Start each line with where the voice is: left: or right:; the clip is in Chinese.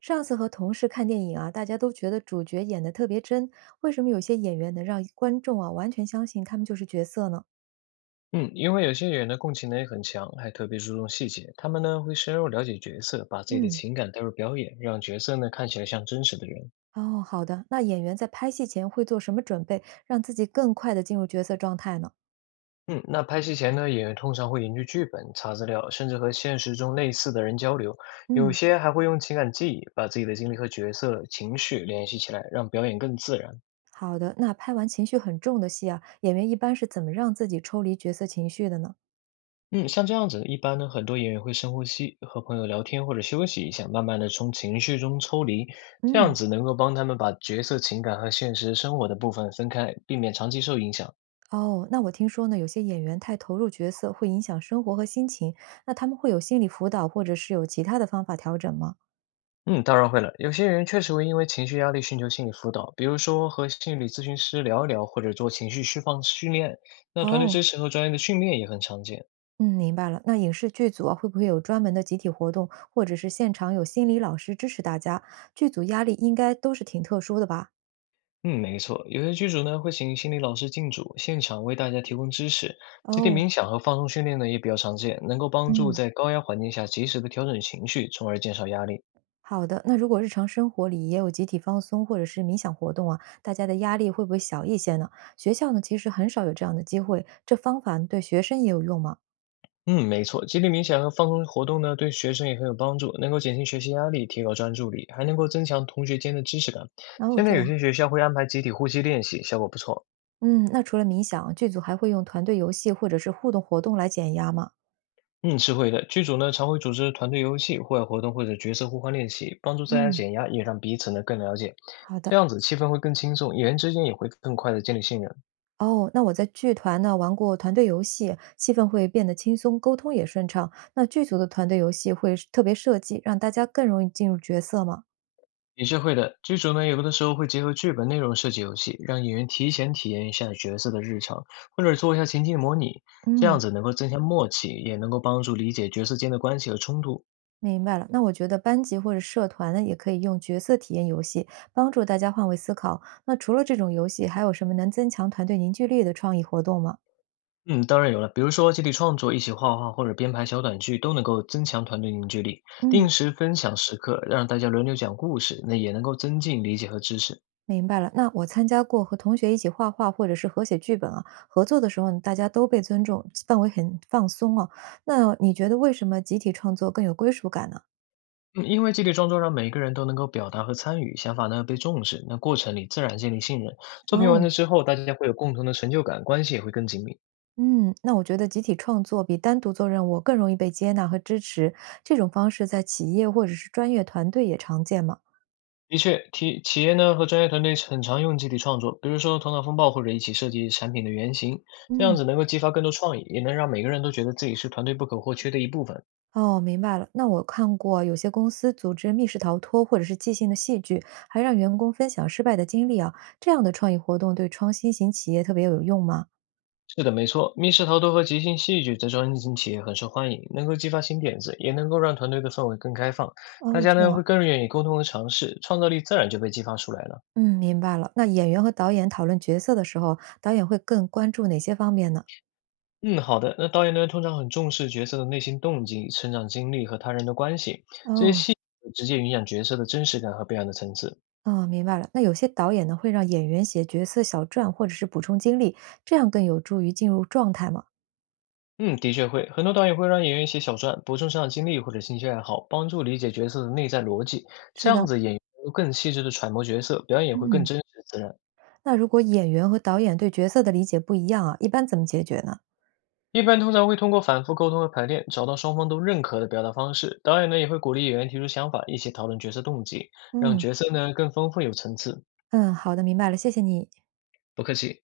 right: 上次和同事看电影啊，大家都觉得主角演得特别真，为什么有些演员能让观众啊完全相信他们就是角色呢？
left: 嗯，因为有些演员的共情能力很强，还特别注重细节，他们呢会深入了解角色，把自己的
right: 嗯，
left: 情感带入表演，让角色呢看起来像真实的人。
right: 哦，好的，那演员在拍戏前会做什么准备，让自己更快地进入角色状态呢？
left: 嗯，那拍戏前呢，演员通常会研究剧本、查资料，甚至和现实中类似的人交流，有
right: 嗯，
left: 些还会用情感记忆，把自己的经历和角色情绪联系起来，让表演更自然。
right: 好的，那拍完情绪很重的戏啊，演员一般是怎么让自己抽离角色情绪的呢？
left: 嗯，像这样子，一般呢，很多演员会深呼吸，和朋友聊天或者休息一下，慢慢的从情绪中抽离，这样
right: 嗯，
left: 子能够帮他们把角色情感和现实生活的部分分开，避免长期受影响。
right: 哦，那我听说呢，有些演员太投入角色会影响生活和心情，那他们会有心理辅导，或者是有其他的方法调整吗？
left: 嗯，当然会了，有些人确实会因为情绪压力寻求心理辅导，比如说和心理咨询师聊一聊，或者做情绪释放训练。那团队
right: 哦，
left: 支持和专业的训练也很常见。
right: 嗯，明白了。那影视剧组啊，会不会有专门的集体活动，或者是现场有心理老师支持大家？剧组压力应该都是挺特殊的吧？
left: 嗯，没错，有些剧组呢会请心理老师进组，现场为大家提供知识。集体
right: 哦，
left: 冥想和放松训练呢也比较常见，能够帮助
right: 嗯，
left: 在高压环境下及时的调整情绪，从而减少压力。
right: 好的。那如果日常生活里也有集体放松或者是冥想活动啊，大家的压力会不会小一些呢？学校呢，其实很少有这样的机会。这方法对学生也有用吗？
left: 嗯，没错，集体冥想和放松活动呢对学生也很有帮助，能够减轻学习压力，提高专注力，还能够增强同学间的知识感。
right: 哦，
left: 现
right: 这
left: 在有
right: 样。
left: 些学校会安排集体呼吸练习，效果不错。
right: 嗯，那除了冥想，剧组还会用团队游戏或者是互动活动来减压吗？
left: 嗯，是会的。剧组呢常会组织团队游戏、户外活动或者角色互换练习，帮助大家
right: 嗯，
left: 减压，也让彼此呢更了解。
right: 好
left: 这
right: 的。
left: 样子气氛会更轻松，演员之间也会更快的建立信任。
right: 哦，那我在剧团呢玩过团队游戏，气氛会变得轻松，沟通也顺畅。那剧组的团队游戏会特别设计，让大家更容易进入角色吗？
left: 也是会的，剧组呢有的时候会结合剧本内容设计游戏，让演员提前体验一下角色的日常，或者做一下情境模拟，这样
right: 嗯，
left: 子能够增强默契，也能够帮助理解角色间的关系和冲突。
right: 明白了。那我觉得班级或者社团呢，也可以用角色体验游戏，帮助大家换位思考。那除了这种游戏，还有什么能增强团队凝聚力的创意活动吗？
left: 嗯，当然有了。比如说，集体创作、一起画画或者编排小短剧，都能够增强团队凝聚力。
right: 嗯
left: 定时分享时刻，让大家轮流讲故事，那也能够增进理解和支持。
right: 明白了，那我参加过和同学一起画画或者是合写剧本啊，合作的时候呢大家都被尊重，氛围很放松啊。那你觉得为什么集体创作更有归属感呢？
left: 嗯，因为集体创作让每个人都能够表达和参与，想法呢被重视，那过程里自然建立信任。作品完
right: 哦，
left: 成之后，大家会有共同的成就感，关系也会更紧密。
right: 嗯，那我觉得集体创作比单独做任务更容易被接纳和支持，这种方式在企业或者是专业团队也常见嘛。
left: 的确，企业呢和专业团队很常用集体创作，比如说头脑风暴或者一起设计产品的原型，这样
right: 嗯，
left: 子能够激发更多创意，也能让每个人都觉得自己是团队不可或缺的一部分。
right: 哦，明白了。那我看过有些公司组织密室逃脱或者是即兴的戏剧，还让员工分享失败的经历啊，这样的创意活动对创新型企业特别有用吗？
left: 是的，没错，密室逃脱和即兴戏剧在中型企业很受欢迎，能够激发新点子，也能够让团队的氛围更开放，大
right: 哦，
left: 家
right: 这
left: 呢
right: 样，
left: 会更愿意沟通和尝试，创造力自然就被激发出来了。
right: 嗯，明白了。那演员和导演讨论角色的时候，导演会更关注哪些方面呢？
left: 嗯，好的。那导演呢，通常很重视角色的内心动机、成长经历和他人的关系，这些
right: 哦，
left: 戏直接影响角色的真实感和表演的层次。
right: 哦，明白了。那有些导演呢，会让演员写角色小传或者是补充经历，这样更有助于进入状态嘛？
left: 嗯，的确会，很多导演会让演员写小传，补充成长经历或者兴趣爱好，帮助理解角色的内在逻辑，这
right: 是
left: 样
right: 的，
left: 子演员能够更细致的揣摩角色，表演也会更
right: 嗯。
left: 真实自然。
right: 那如果演员和导演对角色的理解不一样啊，一般怎么解决呢？
left: 一般通常会通过反复沟通和排练，找到双方都认可的表达方式。导演呢也会鼓励演员提出想法，一起讨论角色动机，让
right: 嗯
left: 角色呢更丰富有层次。
right: 嗯，好的，明白了，谢谢你。
left: 不客气。